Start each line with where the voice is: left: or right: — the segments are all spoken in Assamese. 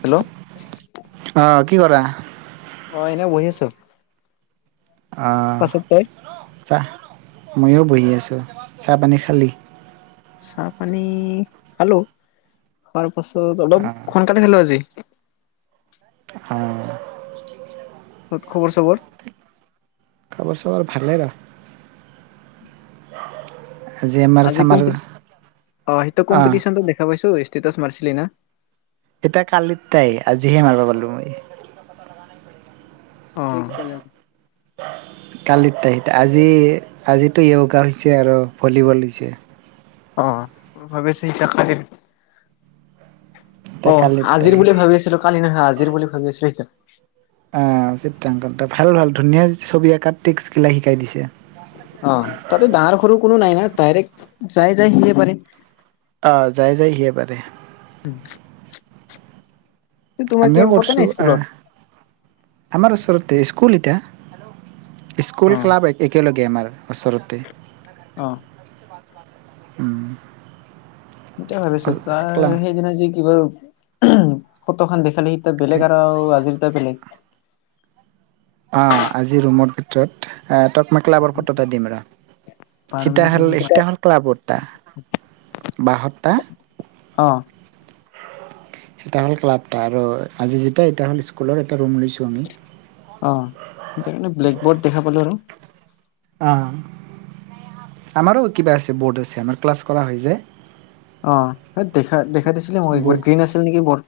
left: হেল্ল'।
right: অ' কি কৰা?
left: অ' এনে বহি আছোঁ।
right: অ'
left: তই
right: চাহ, ময়ো বহি আছোঁ। চাহ পানী খালি?
left: চাহ পানী খালোঁ, খোৱাৰ পাছত অলপ
right: আহ
left: সোনকালে খালোঁ আজি।
right: অ'
left: পিছত খবৰ চবৰ?
right: খবৰ চবৰ ভালে বা। আমাৰ
left: আজি
right: চামাৰ
left: কম্পে, অ' সেইটো
right: আহ
left: কম্পিটিছন দেখা পাইছোঁ, ষ্টেছ মাৰিছিলি না।
right: এতিয়া কালিত তাই, আজিহে মাৰিব পালো মই।
left: অ'।
right: কালিৰ টাই, আজি আজিতো য়োগা হৈছে আৰু ভলীবল হৈছে।
left: অ' ভাবে চে এটকলিৰ
right: এতিয়া কালিত
left: অ'
right: তাই
left: আজিৰ বুলি ভাবি আছিলো কালি নহয়, আজিৰ বুলি ভাবি আছিলো সেইটো।
right: অ' চিত্ৰাংকন, ভাল ভাল, ধুনীয়া ছবি আঁকাত ট্ৰিক্সবিলাক শিকাই দিছে।
left: অ' তাতে ডাঙৰ সৰু কোনো নাই না, ডাইৰেক্ট যাই যাই সিয়ে পাৰে।
right: অ' যাই যায় হিয়ে পাৰে।
left: তোমাৰ
right: আমিও
left: কেম্পতে
right: কৰিছো
left: ন
right: আহ
left: স্কুলত?
right: আমাৰ ওচৰতে, স্কুল এতিয়া
left: অ
right: স্কুল ক্লাব একেলগে আমাৰ ওচৰতে
left: অঁ
right: উম
left: সটয় ভাবিছোঁ তাৰ
right: একলা
left: সেইদিনা যি কিবা ফটো খান দেখালে স
right: অকে
left: বেলেগ আৰু আ আজি এটা বেলেগ।
right: অঁ, আজি ৰুমৰ ভিতৰত তাক মই ক্লাবৰ ফটো এটা দিম ৰ।
left: বাৰ
right: সীত
left: মিনিট লাগিব
right: হল
left: পাৰে।
right: সীত হল ক্লাবটা বহতটা [unintelligible] [inaudible]
left: অঁ
right: এটা হল ক্লাবটা আৰু আজি যে এ [unintelligible] হ স্কুলৰ এটা ৰুম লৈছো আমি
left: অ' সেইাকাৰণে ব্লেক বৰ্ড দেখা পালো আৰু।
right: অ' আমাৰো কিবা আছে ব'ৰ্ড আছে আমাৰ ক্লাছ কৰা হৈ যায়।
left: অ', দেখা দেখাই দিছিলি মই একবাৰ
right: বৰ্ড
left: গ্ৰীণ আছিল নেকি বট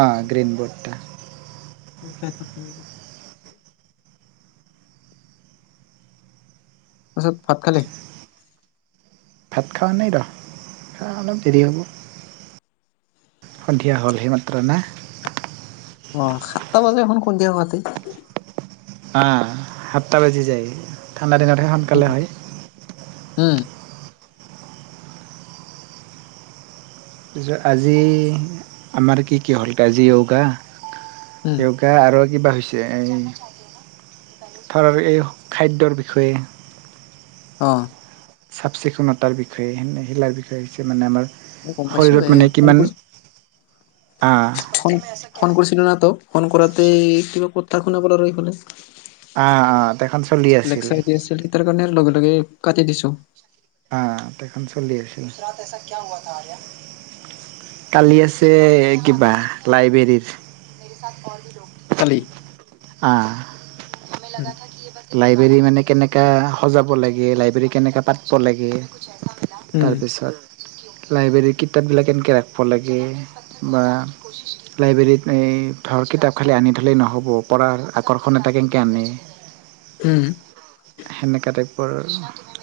right: অ গ্ৰীণ
left: [unintelligible] থ
right: বৰ্ডটা
left: খাই থাক ম এ [unintelligible] তাৰ পিছত ভাত খালি?
right: ভাত খোৱা নাই ৰ খোৱা অলপ দেৰি হ'ব। সন্ধিয়া হ'লহি মাত্ৰ না?
left: অ', সাতটা বজাত এখন কোনিয়া হুৱাতে
right: আহ সাতটা বাজি যায়, ঠাণ্ডা দিনতহে
left: উম
right: সোনকালে হয়
left: উম
right: আজি আমাৰ কি কি হ'ল, আজি োগা
left: উম,
right: [unintelligible] আৰু কিবা হৈছে, এই ধৰ এই খাদ্যৰ বিষয়ে
left: অঁ
right: চাফ চিকুণতাৰ বিষয়েে শিলাৰ বিষয়ে হৈছে মানে আমাৰ
left: মই গম পাইছোঁ
right: শৰীৰত
left: এই
right: মানে
left: ফোন
right: কিমান
left: কৰিছ ফোন ফোন কৰিছিলোঁ ন তোক, ফোন কৰোঁতে কিবা কথা শুনাব পৰা ৰৈিব'লে [unintelligible]
right: অ অ', দেখখন [unintelligible] চলি আছিল
left: আছিল তাৰ কাৰণে লগে লগে কাটি দিছোঁ।
right: আহ তেখখন চলি আছিল। কালি আছে কিবা লাইব্ৰেৰীৰ [unintelligible]
left: কালি?
right: অঁ।
left: উম।
right: লাইব্ৰেৰী মানে কেনেকৈ সজাব লাগে, লাইব্ৰেৰী কেনেকৈ পাতব লাগে
left: উম,
right: তাৰপিছত লাইব্ৰেৰীৰ কিতাপবিলাক এনেকে ৰাখিব লাগে, বা [unintelligible] লাইব্ৰেৰীত এই ধৰ কিতাপ খালি আনি থ'লেই নহ'ব, পঢ়াৰ আকৰ্ষণ এটা কেনেকৈ আনে,
left: হম।
right: সেনেকুৱা টাইপৰ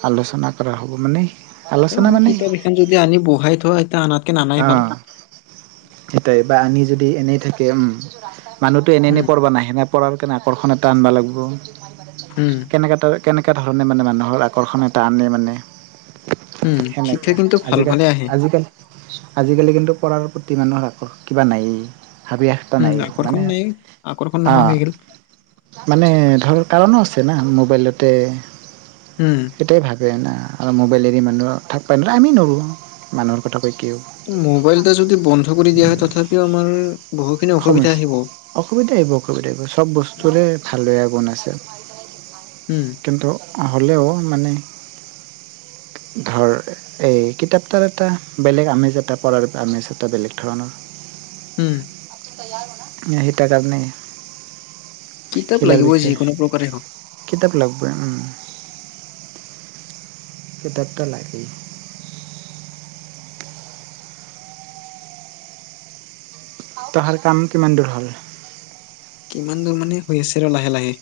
right: আলোচনা কৰা হ'ব মানে
left: এতিয়াও
right: আলোচনা
left: হয়
right: মানে
left: কিতাপ এখন যদি আনি বহাই থয়, এতিয়া আনা [inaudible]
right: অঁ', সেইটাই বা আনি যদি এনেই থাকে উম মানুহটো এনে
left: উম,
right: পঢা নাহে ন [unintelligible] কাৰণে আকৰ্ষণ এটা আনবা লাগিব
left: উম।
right: কেনেকৈ কেনেকুৱা ধৰণে মানে মানুহৰ আকৰ্ষণ এটা আনি মানে
left: উম, শিক্ষা
right: সেনেকুৱা
left: কিন্তু ভাল
right: আজিকাল
left: ভালে আহে।
right: আজিকালি আজিকালি কিন্তু, পঢ়াৰ প্ৰতি মানুহ আকৌ কিবা নায়েই ভাবি আ
left: উম,
right: ন
left: আকৰ্ষণ
right: মানে
left: নাই আকৰ্ষণ নোহোৱা
right: অ',
left: হৈ গ'ল।
right: মানে ধৰ কাৰণো আছে না, মোবাইলতে
left: উম্,
right: তেতিয়াই ভাবে ন আৰু মোবাইল এৰি মানুহ থাকিব পাৰে না। আমি নোৱাৰোঁ মানুহৰ কথা কৈ কিয়ও,
left: মোবাইলটো যদি বন্ধ কৰিও দিয়া হয়, তথাপিও আমাৰ বহুখিনি অসুবিধা
right: সময়,
left: আহিব।
right: অসুবিধা আহিব, অসুবিধা আহিব। সব
left: উম,
right: বস্তুৰে ভালদৰে বনাইছে।
left: উম্।
right: কিন্তু হ'লেও মানে, ধৰ, এই কিতাপ খনৰ এটা বেলেগ আমেজ এটা, পঢ়াৰ আমেজ এটা বেলেগ ধৰণৰ।
left: উম্।
right: এই সেইটো কাৰণে,
left: কিতাপ
right: শিলাৰ
left: লাগিবই,
right: বিষয়ে
left: যিকোনো প্ৰকাৰে হওঁক।
right: কিতাপ লাগিবই উম্, কিতাপটো লাগেই। দহাৰ কাম কিমান দূৰ হ'ল।
left: কিমান দূৰ মানে, হৈ আছে ৰ লাহে লাহে।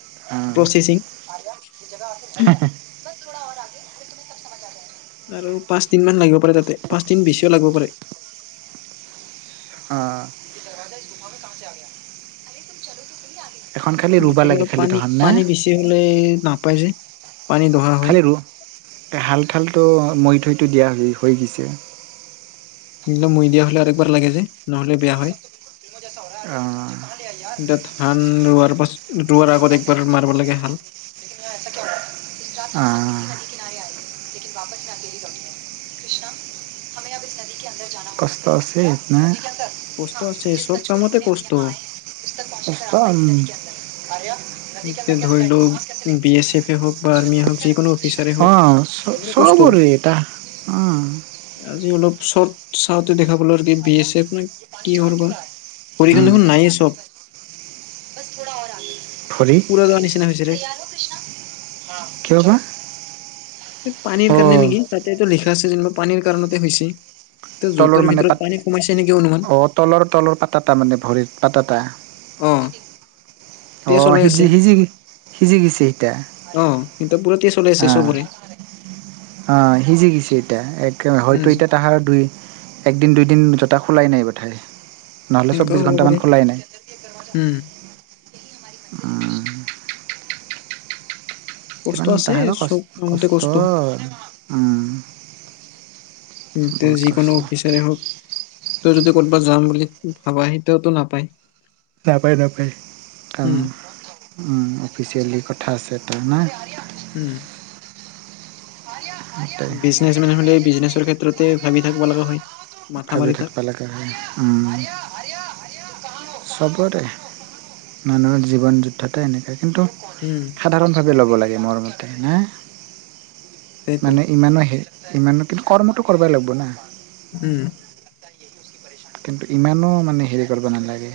right: অ', বছ
left: প্ৰচেচিং
right: থোডা আগে আৰু ফিৰ তোমহে সব সমত আ জায়েগা।
left: আৰু পাঁচদিনমান লাগিব পাৰে তাতে, পাঁচদিন বেছিও লাগিব পাৰে।
right: অ', এখন খালি ৰুবা লাগে খালি
left: পানী,
right: তহাৰ না
left: পানী বেছি হ'লে নাপাই যে। পানী দহা হয়
right: খালি ৰু, হাল-ঠালটো, মৈ থৈত দিয়া হৈ গৈছে।
left: একদম মৈ দিয়া হ'লে আৰু এবাৰ লাগে যে, নহ'লে বেয়া হয়।
right: অ',
left: এতিয়া ধান ৰোৱাৰ পাছত, ৰোৱাৰ আগত একবাৰ মাৰিব লাগে হাল।
right: অ', লেকিন বপস ন দেৰি কপিীয়ে কৃষ্ণা হমেৰা বাপিছ নদী কি আন্দৰ কষ্ট আছে ন।
left: কষ্ট আছে, চব কামতে কষ্ট।
right: উম্,
left: এতিয়া ধৰি লও বি এছ এফে
right: অ',
left: হওক বা আৰ্মিয়ে হওক যিকোনো অফিচাৰে হওক
right: চবৰে
left: চবৰে কষ্ট।
right: আ,
left: আজি অলপ চৰ্ট চাওঁতে দেখা পালোঁ আৰু কি বি এ চেপ নে কি হয় বা, ভৰিখন দেখোন নায় চব।
right: ভৰি,
left: পুৰা যোৱা নিচিনা হৈছে ৰে।
right: কিয় বা?
left: পানীৰ কাৰণে
right: অ'
left: নেকি? তাতেটো লিখা আছে যেনিবা, পানীৰ কাৰণতে হৈছে। তে
right: তলৰ
left: জোতাৰ
right: মানে পাত
left: ভিতৰত পানী সোমাইছে নেকি অনুমান।
right: অ' তলৰ তলৰ পাতাটা মানে, ভৰিৰ পাতাটা।
left: অ তেজ
right: অ',
left: ওলাই
right: সিজি
left: আছে।
right: সিজি, সিজি গৈছে গৈছে এতিয়া।
left: অ সিহঁতৰ পুৰা তেজ ওলাই আছে
right: আ,
left: চবৰে
right: আ, সিজি গৈছে এতিয়া, এক হয়তো
left: উম
right: এতিয়া তাহাতৰ দুই একদিন দুইদিন জোতা খোলাই নাই বোধ হয়।
left: তেনেকুৱাও হ'ব পাৰে। উম্,
right: আ,
left: কষ্ট
right: কিমান
left: আছে
right: তাহাঁতৰ
left: চব কামতে
right: কষ্ট। বহুত কষ্ট
left: যিকোনো অফিচাৰে হওঁক। তই যদি ক'ৰবাত যাম বুলি ভাবা। সেইটোটো নাপায়।
right: নাপায় নাপায়।
left: উম
right: অ', অফিচিয়েলি কথা আছে তো।
left: উম্,
right: হয় দিয়া, হয় দিয়া।
left: বিজনেছ মেন হলে বিজনেছৰ ক্ষেত্ৰতে ভাবি থাকিব লগা হয়। মাথা
right: খাই বৈ
left: মাৰি থাক।
right: থাকিব লগা হয়। চবৰে মানুহৰ জীৱন যুদ্ধতে এনেকে। কিন্তু
left: উম।
right: সাধাৰণভাৱে ল'ব লাগে মোৰমতে, হা
left: সেইটো
right: মানে ইমানো হে ইমান কিন্তু, কৰ্মটো কৰাই লাগব না।
left: উম।
right: ত ত [unintelligible] কিন্তু ইমানো মানে হেৰি কৰিব নালাগে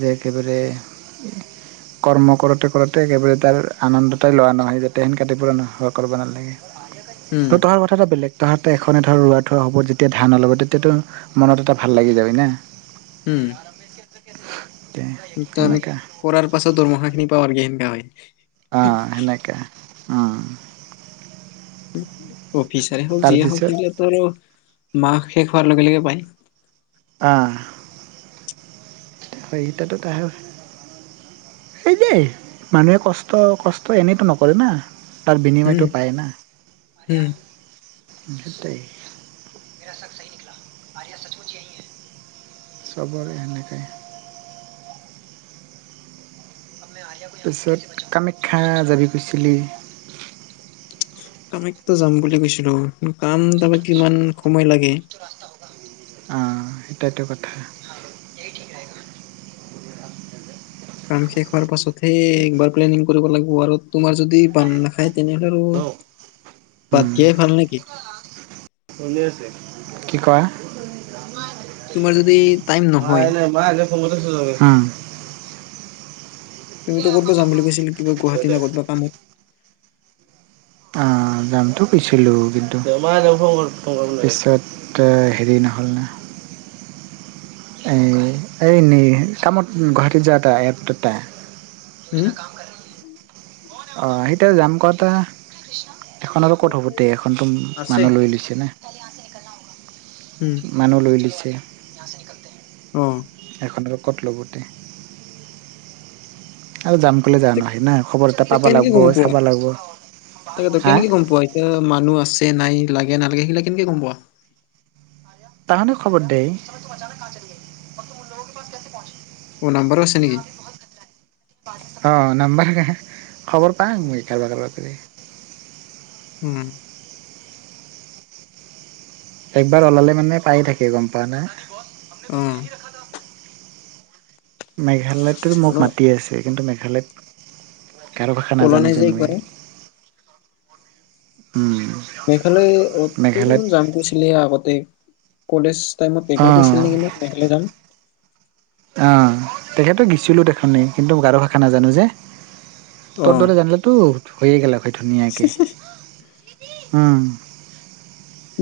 right: যে একেবাৰে [unintelligible] কৰ্ম কৰোতে কৰোঁতে একেবাৰে তাৰ আনন্দটাই লোৱা নহয় যাতে, সেনকা টাইপৰ কিবাবোৰ নোহোৱা কৰিব নালাগে। হয় [unintelligible]
left: উম
right: ত তহাৰ কথা এটা বেলেগ তহাতে এখনে ধৰ ৰৱাই থোৱা হ'ব যেতিয়া ধান ওলা'ব তেতিয়াতটো মনত এটা ভাল লাগি যাব না।
left: উম।
right: তম ক্ষেত্ৰ কে [unintelligible]
left: কিন্তু আমি কৰাৰ পাছত দৰমহাখিনি পাৱা গ'লে হেনকা হয়।
right: অ' সেনেকে। অ'
left: অফিচাৰে হওঁক যিয়ে হওঁক
right: তাৰপিছত
left: সেইবিলাকো আৰু মাহ শেষ হোৱাৰ লগে লগে পায়।
right: অ'। হয়কেইটাতো তাহে এই যেই মানুহে কষ্ট, কষ্ট এনেইতো নকৰে না। তাৰ
left: উম
right: বিনিময়টো পায় না,
left: উম।
right: সেইটাই। মেৰা শক চি নিকল আৰয়া সচমুজ এইি হ [unintelligible] চবৰে হেনেকাই। তাৰপিছত কামাখ্যা যাবি কৈছিলি?
left: কামাখ্য যাম বুলি কৈছিলো, কিন্তু কাম তাপা কিমান সময় লাগে।
right: অঁ, সেইটতো কথা। এই ঠিক। [unintelligible]
left: কাম শেষ হোৱাৰ পাছতহে একবাৰ প্লেনিং কৰিব লাগিব। আৰু তোমাৰ যদি বানদা খাই তেনেহ'লে আৰু বাদ
right: উম
left: দিয়াই ভাল নেকি?
right: কি কয়?
left: তোমাৰ যদি টাইম নহয়।
right: উম।
left: তুমিটো ক'তবা যাম বুলি কৈছিল কিবা গুৱাহাটী নে ক'তবা কামত?
right: অ', যামতো কৈছিলো কিন্তু পিছত তে হৰি নহ'লনা এ, এ, নি কামত গুৱাহাটীত যোৱা এটা এয়াৰপৰ্টটা
left: হুম।
right: অ', সেইটোয়া যাম কতে এখনতো ক'ত হ'ব দে এখনতো
left: আছে।
right: মানুহ লৈ লৈছে না।
left: উম।
right: মানুহ লৈ লিছে।
left: অ
right: এখনৰ কট ল'ব তে আৰু যাম কলে যাম
left: তে কেনেকে গ'ম পোৱা
right: লাগব
left: তাকেত
right: হা
left: কেনেকে গ'ম পোৱা? মানুহ আছে নাই লাগে নালাগে সেইগিলাক কেনেকে গ'ম পোৱা?
right: তাহানে খবৰ দেই। তম অচানক ক চল গ মই তুমোক পছ কে পহচে [unintelligible]
left: মোৰ নাম্বৰু আছে নেকি?
right: অ' নাম্বাৰ খবৰ পাওঁ মই কাৰোবাক কাৰোবাক কৰি।
left: উম।
right: একবাৰ ওলালে মানে পায়ে থাকে গম পোৱা না?
left: উম।
right: মেঘালয়তটো মোক মাতি আছে কিন্তু মেঘালয়ত গাৰো ভাষা
left: ওলোৱা
right: নাজানো
left: নাই
right: যে মই।
left: একবাৰো
right: উম।
left: মেঘালয় অ'ত তই
right: মেঘালয়ত
left: দেখোন যাম কৈছিলি আগতে কলেজ টাইমত এবাৰ
right: অঁ
left: কৈছিলি নেকি মোক মেঘালয় যাম।
right: অ' তেখেতো গছিলোঁ তেখনেই কিন্তু গাৰো ভাষা নাজানো যে।
left: অ
right: ত'ৰ দৰে জানিলেতো হৈয়ে গেলা হয় ধুনীয়াকে, উম।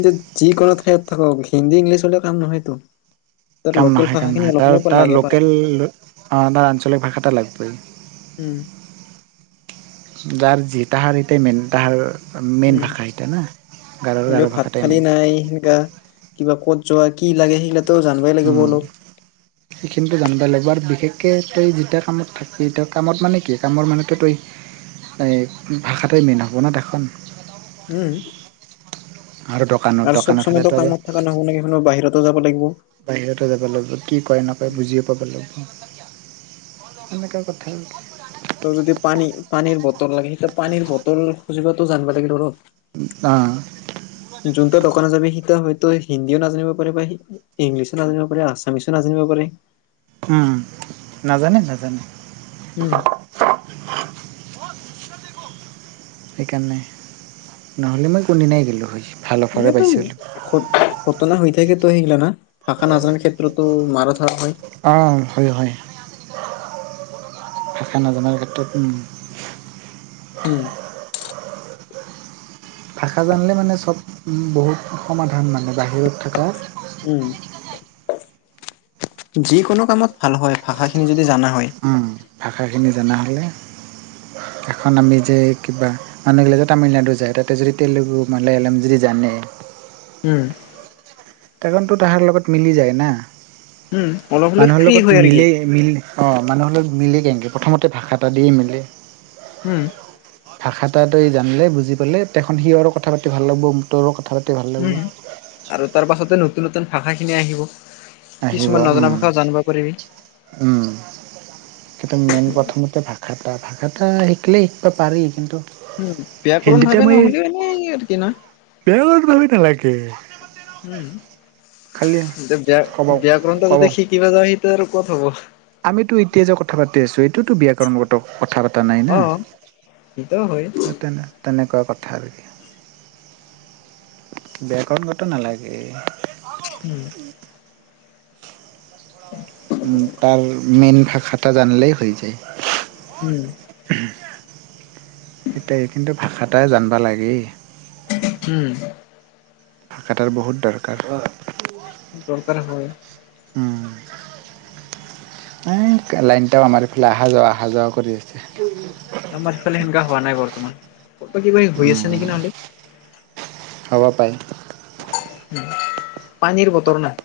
left: কিন্ত যিকোনো ঠাইত থাকক হিন্দী ইংলিছ হ'লেও কাম নহয়তো। তাৰ
right: কাম
left: লোকেল
right: নহয়, কাম
left: ভাষাখিনি
right: নহয়,
left: অলপ
right: তাৰ
left: হলেও
right: তাৰ
left: লাগে পাৰা
right: লোকেল তাৰ আঞ্চলিক ভাষা এটা লাগিবই।
left: উম।
right: গাৰ যি তাহাৰ এটাই মেইন, তাহাৰ মেইন
left: উম
right: ভাষা এটা না, গাৰোৰ
left: হ'লেও
right: গাৰো
left: ভাত
right: ভাষাটাই
left: খালি
right: মেইন।
left: নাই গা কিবা ক'ত যোৱা, কি লাগে সেইগিলাক ত' জানবাই লাগিব
right: উম।
left: অলপ
right: সেইখিনিতো জানিবই লাগিব আৰু বিশেষকৈ তই যেতিয়া কামত থাকিবি, এতিয়া কামত মানে কি কামৰ মানুহতো তই এই ভাষাতে মেইন আপনা তেখোন।
left: উম।
right: আৰু দকানত,
left: আৰু চব
right: দকানত
left: সময়তো
right: হ'লেতো আৰু
left: কামত থকা নহয় ন' বাহিৰতো যাব লাগিব।
right: বাহিৰতে যাব লাগিব, কি কয় নকয় বুজিয়ে পাব লাগিব। সেনেকুৱা কথাই।
left: ত' যদি পানী, পানীৰ বটল লাগে সেইয়া পানীৰ বটল খুজিবটো জানিবা লাগে ধৰ।
right: অ'।
left: যোনটা দোকানত যাবি সি হয়তো হিন্দীও নাজানিব পাৰে বা সি ইংলিছো নাজানিব পাৰে, আছামিছো নাজানিব পাৰে।
right: উম, নাজানে নাজানে।
left: উম।
right: সেইকাৰণে, নহ'লে মই কোনদিনাই গ'লোঁ হয়। ভাল অফাৰে
left: মানেতো
right: পাইছিলোঁ
left: খুত ঘটনা হৈ থাকেতো সেইগিলা না, ভাষা নাজানাৰ ক্ষেত্ৰতো মাৰা ধৰা হয়?
right: অ' হয় হয়। ভাষা নাজানাৰ ক্ষেত্ৰত
left: উম।
right: ভাষা জানিলে মানে চব বহুত সমাধান মানে বাহিৰত থাকা
left: উম, যিকোনো কামত ভাল হয়, ভাষাখিনি যদি জানা হয়।
right: উম, ভাষাখিনি জানা হ'লে, এখন আমি যে কিবা মানুহ গিলা যে তামিলনাডু যায় তাতে যদি তেলেুগু মালায়ালম যদি জানে
left: উম।
right: তকণতো তাহাৰ লগত মিলি যায় না,
left: উম, অলপ হ'লেও
right: মানুহৰ
left: ফ্ৰী
right: লগত
left: হয় আৰু কি
right: মিলেই মিল অ' মানুহৰ লগত মিলে কেনেকে, প্ৰথমতে ভাষা এটা দিয়ে মিলে।
left: হুম।
right: ভাষা এটো এই জানিলে, বুজি পালে তেখন সিহঁৰো কথা পাতি ভাল লাগব, তৰো কথা পাতি ভাল
left: উম।
right: লাগব।
left: আৰু তাৰপাছতে নতুন নতুন ভাষাখিনি আহিব,
right: আহিব
left: কিছুমান নজনা
right: উম,
left: ভাষাও জানিব পাৰিবি।
right: উম। কিন্তু মেইন প্ৰথমতে ভাষা এটা, ভাষা এটা শিকিলেই শিকিবা পাৰি কিন্তু
left: উ, ব্যয়াকৰণ
right: হিন্দীতে
left: ভাবে
right: মই
left: নহ'লেও এনে আৰ্কি না?
right: বেয়া ভাবি নালাগে
left: উম,
right: খালি
left: এতিয়া
right: ক'ব
left: ব্যা-ব্যাকৰণতা
right: ক'ব
left: যদি শি কিব যাওঁ, এতিয়া আৰু ক'ত হ'ব।
right: আমিতো এতিয়া যে কথা পাতি আছো, এইটোওতো ব্যয়াকৰণগত কথা পাত তা নাই না,
left: অ'। সেইটো হয়
right: তেনে-তেনেকুৱা কথা আৰু। ব্যায়াকৰণগত নালাগে।
left: উম। [inaudible]
right: তাৰ মেইন ভাষাটা জানিলেই হৈ যায়।
left: উম।
right: এতিয়া এই কিন্তু ভাষাটাই জানবা লাগেই
left: উম।
right: ভাষাতাৰ বহুত দৰকাৰ হয়।
left: দৰকাৰ হয়।
right: উম। লাইন টাও আমাৰ ইফালে অহা যোৱা-অহা যোৱা কৰি আছে।
left: আমাৰ সিফালে সেনেকা হোৱা নাই বৰ্তমান, ক'ৰবাত কিবা হৈ আছে
right: উম,
left: নেকি নহ'লে।
right: হ'ব পায়।
left: পানীৰ বতৰ না